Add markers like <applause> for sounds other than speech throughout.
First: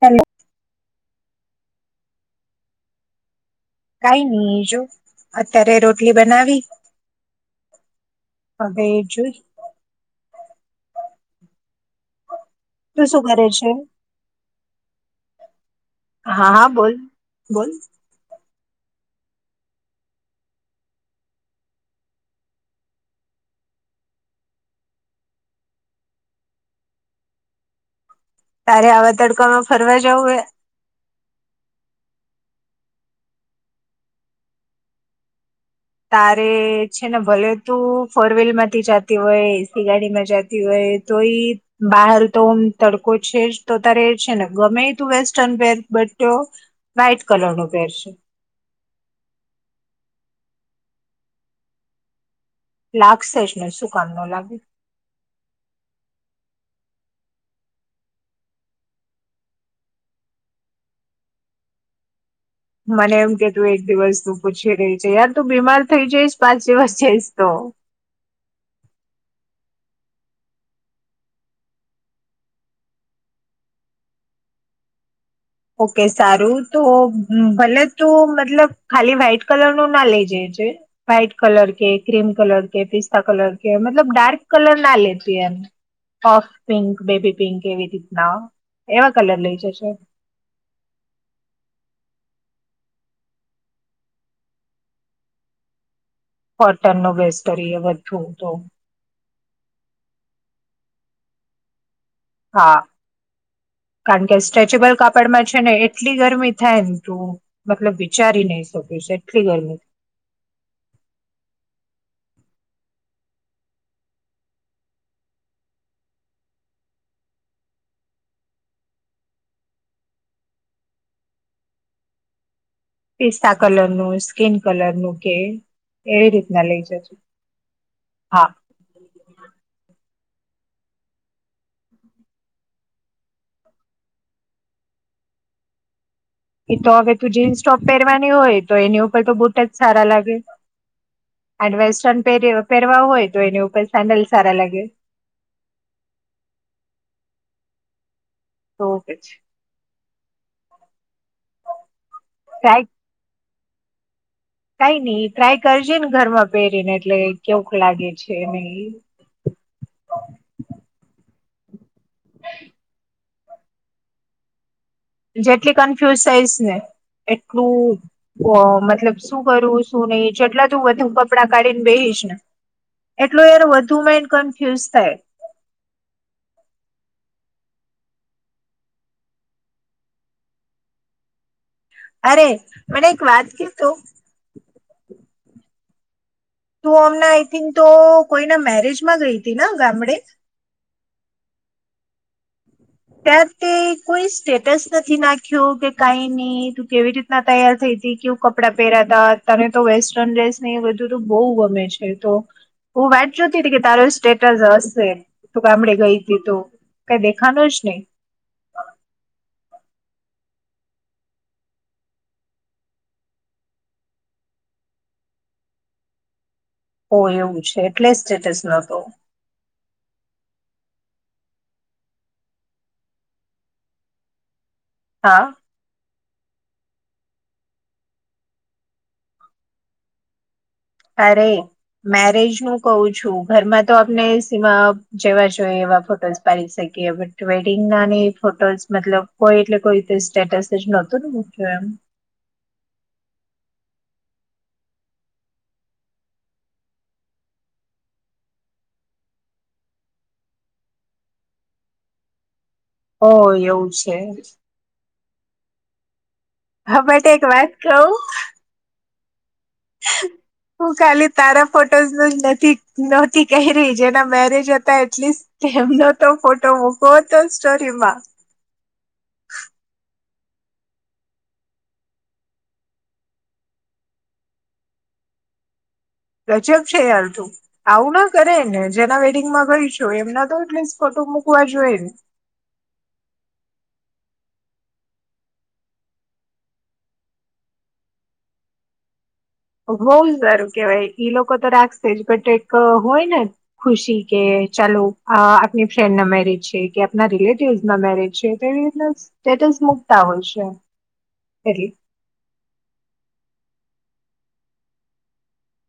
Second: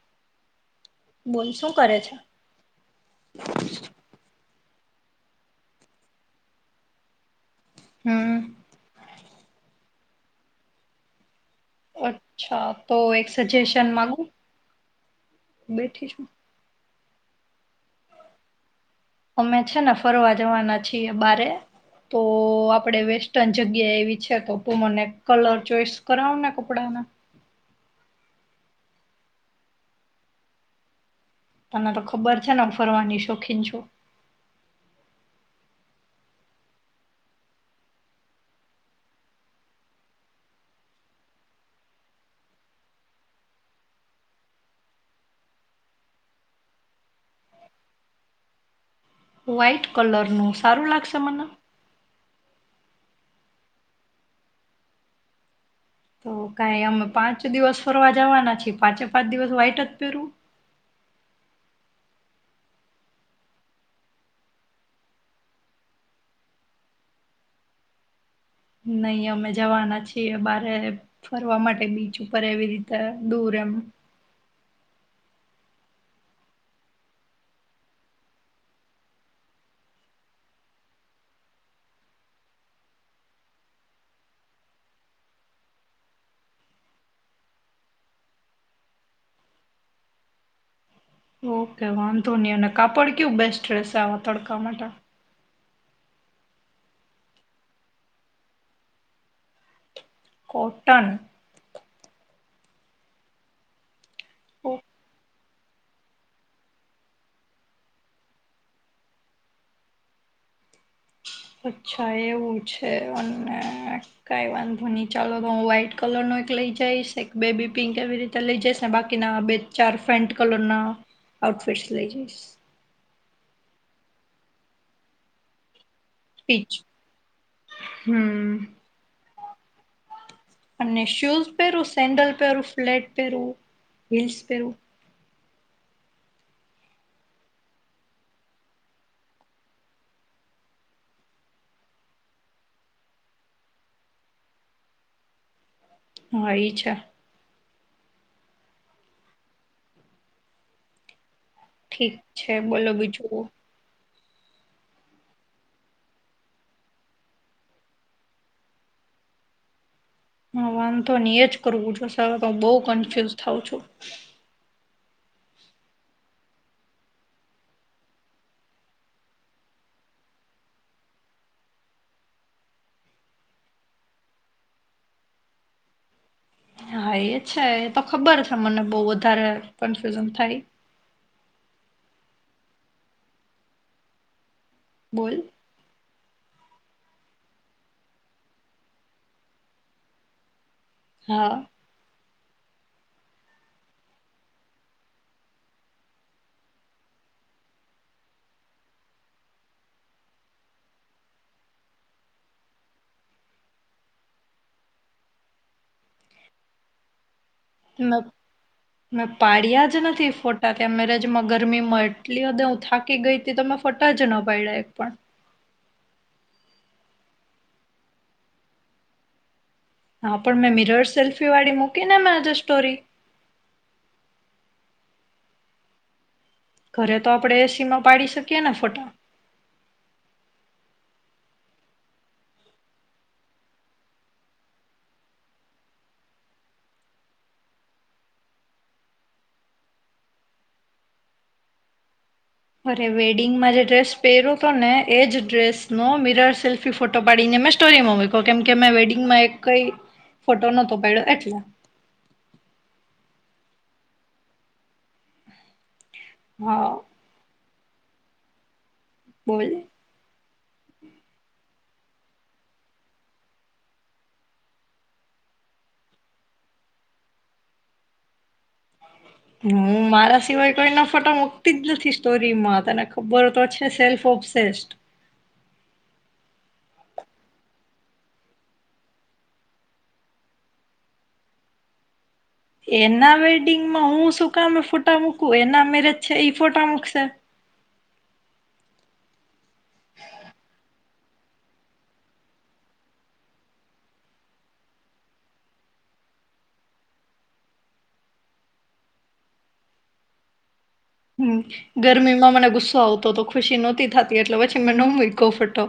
Hello બોલ શું કરે છે કઈ નઈ જો અત્યારે રોટલી બનાવી હમ હવે એ જોઈ <unintelligible> અ્છા તો તું શું એક કરે છે? સજેશન મામાંગુ બેઠીશું હા હા બોલ બોલ અમે છે ને ફરવા જવાના છીએ બારે તો આપણેે વેસ્ટર્ન જગ્યા એવી છે તો મને કલર ચોઈસ કરાવ ને કપડાના તારે આવા તડકામાં ફરવા જવું એ તને તો ખબર છે ને ફરવાની શોખીન છો તારે છે ને ભલે તું ફોર વ્હીલર માંથી જતી હોય એસી ગાડીમાં જતી હોય તો એ બહાર તોમ તડકો છે જ તો તારે છે ને ગમે એ તું વેસ્ટર્ન પેર બટ વ્હાઈટ કલરનું પેર છે વ્હાઈટ કલર નું સારું લાગશે મને લાખસેસને શું કામ ન લાગે તો કઈ અમે પાંચ દિવસ ફરવા જવાના છીએ પાંચે પાંચ દિવસ વાહાઈટ જ પેરું મને એમ કે તું એક દિવસ તું પૂછી રહી છે યાર તું બીમાર થઈ જઈશ પાંચ દિવસ જઈશ તો નહી અમે જવાના છીએ બારે ફરવા માટે બીચ ઉપર એવી રીતે દૂર એમ ઓકે સારું તો ભલે તો મતલબ ખાલી વ્હાઈટ કલર નું ના લઇ જે છે વ્હાઈટ કલર કે ક્રીમ કલર કે પિસ્તા કલર કે મતલબ ડાર્ક કલર ના લેત એમ ઓફ પિંક બેબી પિંક એવી રીતના એવા કલર લઈ જશે ઓકે વાંધો નહી અને કાપડ કયુ બેસ્ટ રહેશે આવા તડકા માટે કોટનનું <unintelligible> બધું તો કોટન હા કારણ કે ઓ, સ્ટ્રેચેબલ કાપડમાં છે ને એટલી ગરમી થાય ને તું મતલબ વિચારી નહી શકીશ એટલી ગરમી અચ્છા એવું છે અને કઈ વાંધો ચાલો તો હું વ્હાઈટ કલર નો એક લઈ જઈશ એક બેબી પિંક એવી રીતે લઈ જઈશ ને બાકીના બે ચાર ફેન્ટ કલર ના આઉટફિટ લઈ જઈશ પિસ્તા કલર નું સ્કીિન કલર ન કે એવી રીતના પીચ લઈ જજું હા હમ અને શૂઝ પહેરું સેન્ડલ પહેરું ફ્લેટ પહેરવું હીલ્સ પહેરવું એ તો હવે તું જીન્સ ટોપ પહેરવાની હોય તો એની ઉપર તો બુટ જ સારા લાગે અનેડ વેસ્ટર્ન પ પહેરવા હોય તો એની ઉપર સેન્ડલ સારા લાગે હા એ છે તો પછી ઠીક છે બોલો બીજું કઈ નઈ ટ્રાય કરજે ને ઘરમાં પહેરીને એટલે કેવક લાગે છે નહી હ વાંધો નહી એ જ કરુર તો બહુ કન્ફ્યુઝ થઉં છું જેટલી કન્ફ્યુઝ થઈશ ને એટલું મતલબ શું કરું શું નહીિ જેટલા તું વધુ કપડાં કાઢીને બેહીશ ને એટલું યાર વધુમાં એને કન્ફ્યુઝ થાય હા એ છે એ તો ખબર છે મને બહુ વધારે કન્ફ્યુઝન થાય અરે મને એક વાત કે તો બોલ તું હમણાં આઈ થિંકિં તો કોઈના મેરેજમાં ગઈતી ને ગામડે હા ત્યાં તે કોઈ સ્ટેટસ નથી નાખ્યું કે કઈ નહી તું કેવી રીતના તૈયાર થઈ ત કેવું કપડાં પહેરાતા તને તો વેસ્ટર્ન ડ્રેસ નહી એ બધું બહ ગમે છે તો હું વાટ જોતી હતી કે તારો સ્ટેટસ હશે તું ગામડે ગઈ હતી તો કઈ દેખાનો ન મે પાડિયા એકે નથી ફોટા ત અ મેરજમાં ગરમીમાં એટલી હદે હું થાકી ગઈ હતી તો મે ફોટાજ ન પાઇડા એક પણ ઓ એવું છે એટલે સ્ટેટસ નહોતો. હા પણ મેં મિરર સેલ્ફી વાળી મૂકીને ને આજે સ્ટોરી હા ઘરે તો આપણેે એ સી માં પાડી શકીએ ને ફોટા. અરે, મેરેજ નું કહું છું ઘરમાં તો આપણે એ સીમાં જેવા જોઈ એવા ફોટોઝ પાડી શકીએ બટ વેડિંગ નાને એ ફોટોસ મતલબ કોઈ એટલે કોઈ રીતે સ્ટેટસ જ નહોતું ને મૂક્યું એમ. અરે વેડિંગમાં જે ડ્રેસ પહેર્યો હતો ને એજ ડ્રેસનો મિરર સેલ્ફી ફોટો પાડીને મેં સ્ટોરીમાં મૂક્યો કેમ કે મેં વેડિંગમાં એક કઈ ફોટો નતો પડ્યો એટલે ઓહ એવું છે હા બટ એક વાત કહું બોલ હું ખાલી તારા ફોટોઝ નેજ નહોતી કહી રહી જેના મેરેજ હતા એટલીસ્ટ તેમનો તો ફોટો મૂકવો હતો સ્ટોરીમાં હું હું મારા સિવાય કોઈ ના ફોટા મુકતી જ નથી સ્ટોરીમાં તને ખબર તો છે સેલ્ફ ઓબસેસ્ડ ગજબ છે યાર તું, આવું ના કરાય ને જેના વેડિંગમાં ગય છું એમના તો એટલીસ્ટ ફોટો મૂકવા જોઈ ને. એના વેડિંગમાં હું શું કામ ફોટા મૂકું એના મેરેજ છે એઈ ફોટા મુકશે બૌઅ સારું કેવાય ઈ લોકો તો રાખશે જ બટ એક હોય ને ખુશી કે ચાલો આ આપણી ફ્રેન્ડ ના મેરેજ છે કે આપના રિલેટિવસ ના મેરેજ છે તો એ રીતના સ્ટેટસ મૂકતા હોય છે. હમ એટલે ગરમીમાં મને ગુસ્સો આવતો હતો ખુશી નત તે થતી એટલે પછી મેં ન મૂક્યો ફોટો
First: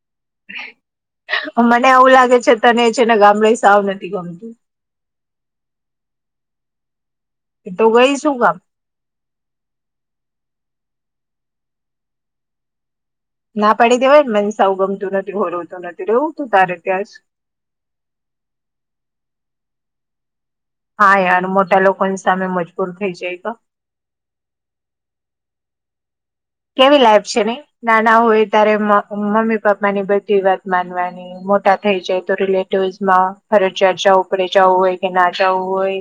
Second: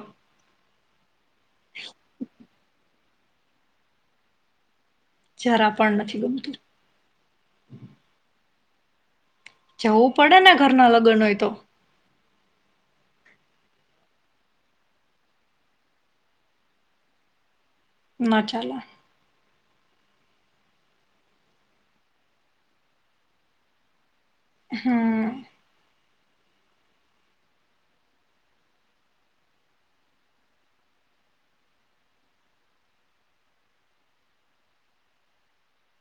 <inaudible> મને એવું લાગે છે તને છે ને ગામડે સાવ નથી ગમતું જરા પણ નથી ગમતું તો ગઈ શું કામ? જવું પડેને ઘરના લગ્ન હોય તો. ના પાડી દેવાય ને મને સાવ ગમતું નથી <unintelligible> નથી રવું તું તારે ત્યાં જ ના ચાલે હા યાર મોટા લોકોની સામે મજબૂર થઈ જાય તો હમ્મ. કેવી લાઈફ છે ને નાના હોય ત્યારે મા મમ્મી પપ્પા ની બધી વાત માનવાની મોટા થઈ જાય તો રિલેટિવસમાં ફરજિયાત જવું પડે જવું હોય કે ના જવું હોય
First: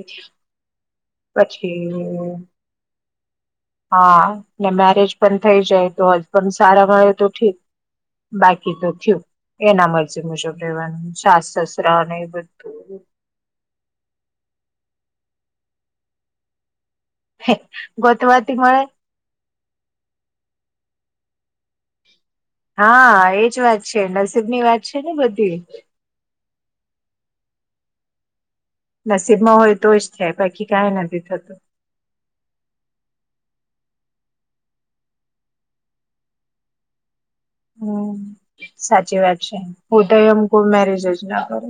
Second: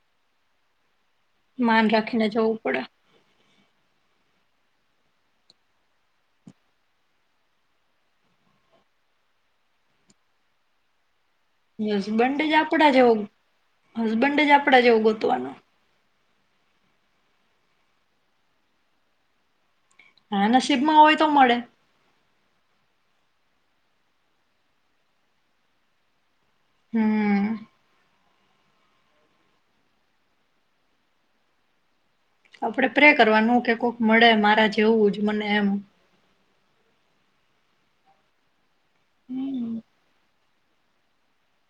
માન રાખીને જવું પડે પછી હા ને મેરેજ પણ થઇ જાય તો હસબન્ડ સારા મળે તો ઠીક, બાકી તો થયું એના મરજી મુજબ રહેેવાનું. હસબન્ડ જ આપડા જેવ હસબન્ડ જ આપ આપડા જેવો ગોતવાનો હે ગોતવા થી મળે હા નસીબમાં હોય તો મળે હા એજ વાત છે નસીબની વાત છે ને બધી હમ નસીબમાં હોય તો જ થાય બાકી કઇ નથી થતું આપણેે પ્રે કરવાનું કે કોક મળે મારા જેવું જ મને એમ હમ સાચી વાત. કોઈ મેરેજ જ ના કરુ.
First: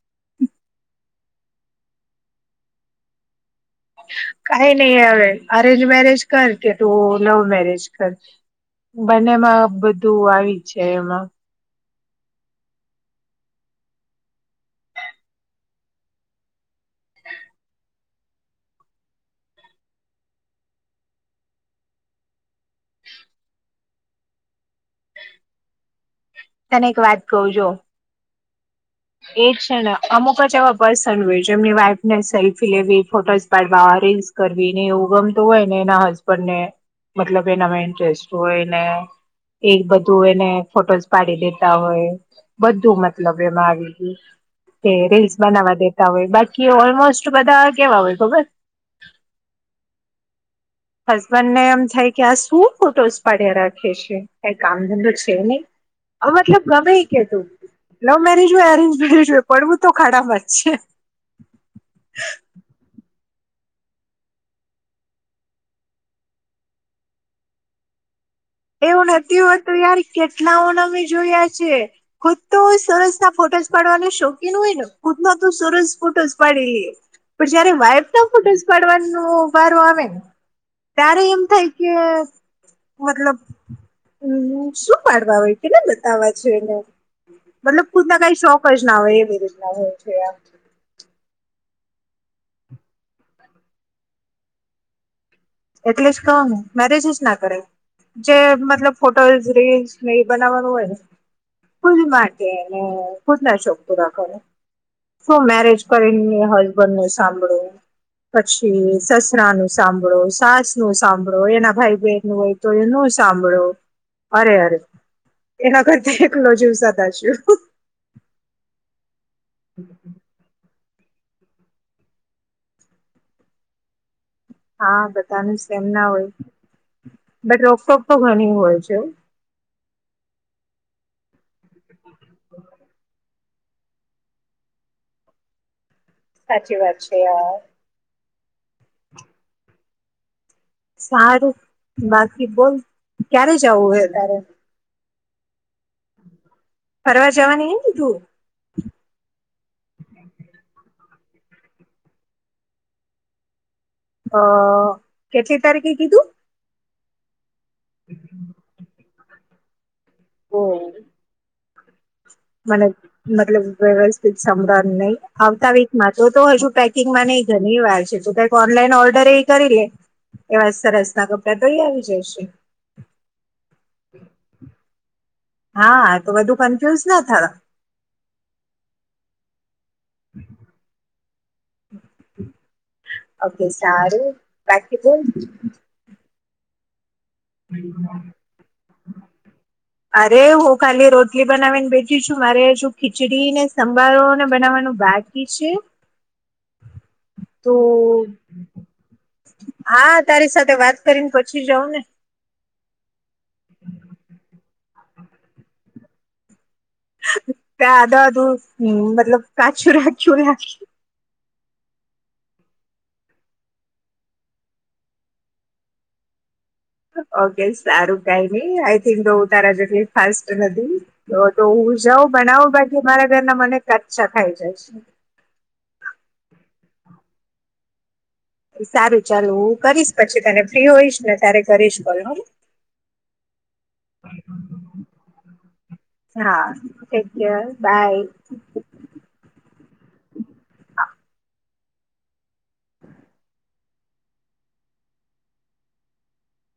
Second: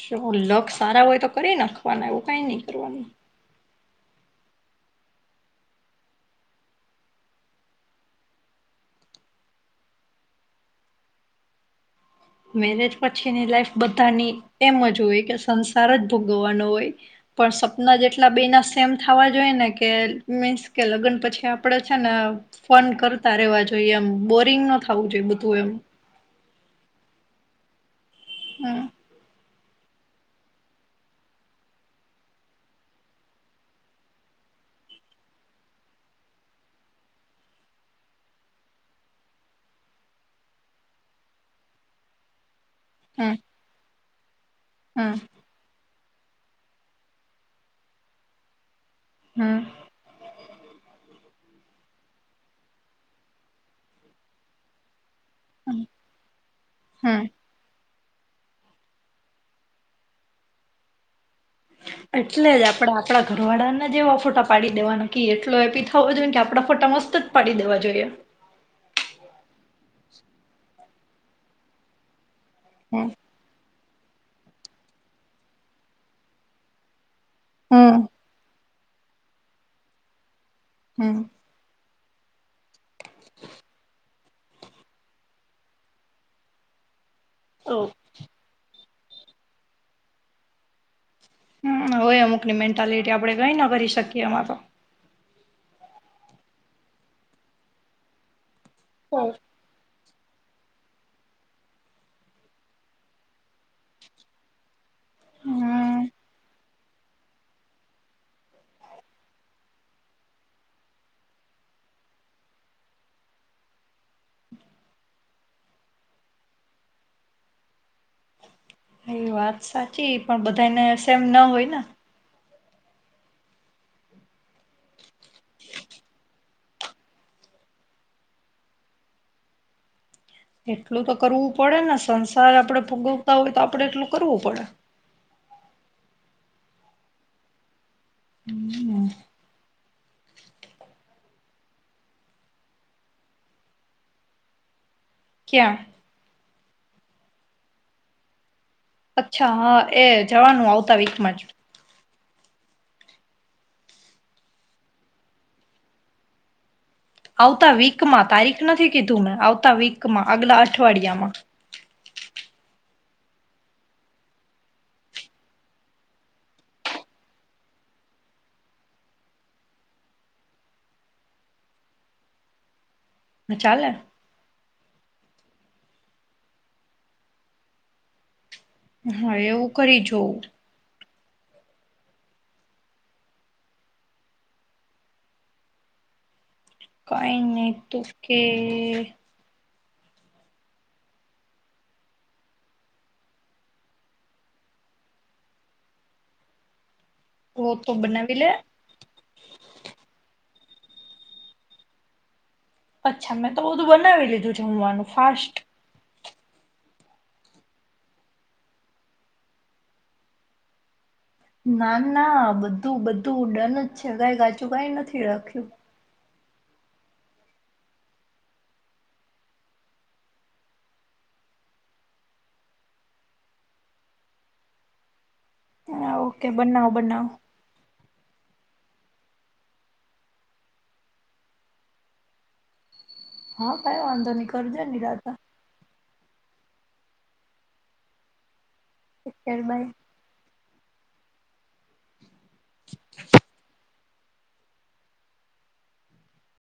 જો લક સારા હોય તો કરી નાખવાના એવું કઈ નહી કરવાનું. કઈ નઈ હવે અરેન્જ મેરેજ કર કે તું લવ મેરેજ કર બંનેમાં બધું આવીજ જાય એમાં. મેરેજ પછીની લાઈફ બધાની એમ જ હોય કે સંસાર જ ભોગવવાનો હોય, પણ સપના જેટલા બે ના સેમ થવા જોઈએ, ને કે મીન્સ કે, લગ્ન પછી આપણેે છે ને ફન કરતા રહેેવા જોઈએ, એમ. બોરિંગ ન થવું જોઈએ બધું, એમ. તને એક વાત કહું જો. હમ્મ. એ છે ને અમુક જ એવા પર્સન હોય એમની વાઈફને સેલ્ફી લેવી ફોટો પાડવા રીલ્સ કરવીને, એવું ગમતું હોયને એના હસબન્ડને મતલબ એના ઇન્ટરેસ્ટ હોયને એ બધું એને ફોટો પાડી દેતા હોય. બધું હમ મતલબ એમાં આવી ગયું, કે હમ રીલ્સ બનાવા દે. તા હોય બાકી ઓલમોસ્ટ બધા કેવા હોય ખબર હમ હસબન્ડ ને એમ થાય કે આ શું ફોટોસ પડ્યા રાખે છે, કઇ કામ ધંધો તેને અ મતલબ ગમે ઈ હમ કેતું. લવ મેરેજ હોય અરેન્જ મેરેજ હોય પડવું તો ખાડા માજ છે. એટલે જ આપડા આપડા ઘરવાળાને જે એવા ફોટા પાડી દેવા કી એટલો એપી થવો જોઈએ કે આપડા ફોટા મસ્ત જ પાડી દેવા જોઈએ. એવું નથી હોતું યાર કેટલાઓને અમે જોયા છે. ખુદ તો હમ સરસ ના ફોટોસ પાડવાનું શોખીન હોય ને ખુદ નો તો સરસ ફોટોસ પાડી લઈએ. પણ જયારે હમ વાઈફ ના ફોટોસ <unintelligible> વાનો વારો આવેને! ત્યારે હમ એમ થાય કે મતલબ હમ્મ શું પાડવા હોય? કેટલા બતાવા છે એને? તો મતલબ ખુદના કઈ શોખ હોઈ ના હોય એવી રીતના હોય છે આ. હમ્મ હોય અમુક ની મેન્ટાલિટી આપડે કઈ ના કરી શકીએ એમાં તો. એટલે જ કઉ મેરેજ જ ના કરાય, જે મત મતલબ ફોટોઝ રીલ્સ. એ બનાવવાનું હોય, ખુદ માટે ને ખુદ શોખ પૂરા કરો. શું મેરેજ હમ કરી ને હલ વર નું સાંભળો પછી સસરા નું સાંભળો. સાસ નું સાંભળો, એના ભાઈ બહેન નું હોય તો એનું સાંભળો, અરે, અરે, એના કરતા એકલો જીવ સદાશિવ! વાત સાચી પણ બધા ને એમ ના હોય ને! હા બધાનું સેમ ના હોય, બટ રોકટોક તો ઘણી હોય છે. એટલું તો કરવું પડે ને સંસાર આપડે ભોગવતા હોય તો આપણે એટલું કરવું પડે. સાચી વાત છે અહ. <inaudible> સારું બાકી બોલ ક્યારે જવું હોય તારે. ક્યાં? ફરવા જવાનું એ લીધું અચ્છા હા એ જવાનું <unintelligible> અ કેટલી તારીખે કીધું આવતા વીક માં તારીખ નથી કી ધું આવતા વીક કમાં અગલા ઓહ અઠવાડિયામાં <inaudible> મતલબ વ્યવસ્થિત સાભળ નહી આવતા વીકમાં તો હજુ પેકિંગમાં નહી ઘણી વાર છે તો કક ઓનલાઈન ઓર્ડર એ કરી લે એવા સરસ ના કપડા તો એ આવી જશે. હ ચાલને હા તો બધું કન્ફ્યુઝ ના થયો હા એવું કરીજો ઓકે સારું પ્ર્ટબલ કઈ નહી તું કે અરે હું ખાલી રોટલી બનાવીને બેઠું છું મારે હજુ ખીચડી ને સંભારો ને બનાવવાનું બાકી છે ઓહ તો બનાવીલે હા તારી સાથે વાત કરીને પછી જાઉ ને અચ્છ મેં તો બધું બનાવી લીધું છ. જમવાનું ફાસ્ટ ક આધા અધું મતલબ કછું રાખ્યું રાખ ના ના બધું બધું ડન જ છે કઈ કાચું કઈ નથી રાખ્યું ઓકે સારું કઈ નઈ આઈ થિંક તો હું તારા જેટલી ફાસ્ટ નથી તો હું જાઉં બનાવું બાકી મારાના મને કચ્છા ખાઈ જાય છે હા ઓકે બનાઓ બનાઓ સારું ચાલુ હું કરીશ પછી તને ફ્રી હોઈશ ને તારે કરીશ કોલ હ હા કાઈ વાંધો નહી કરજે નીરાતે. હા ડેકેર બાય અત્યારબાઈ હા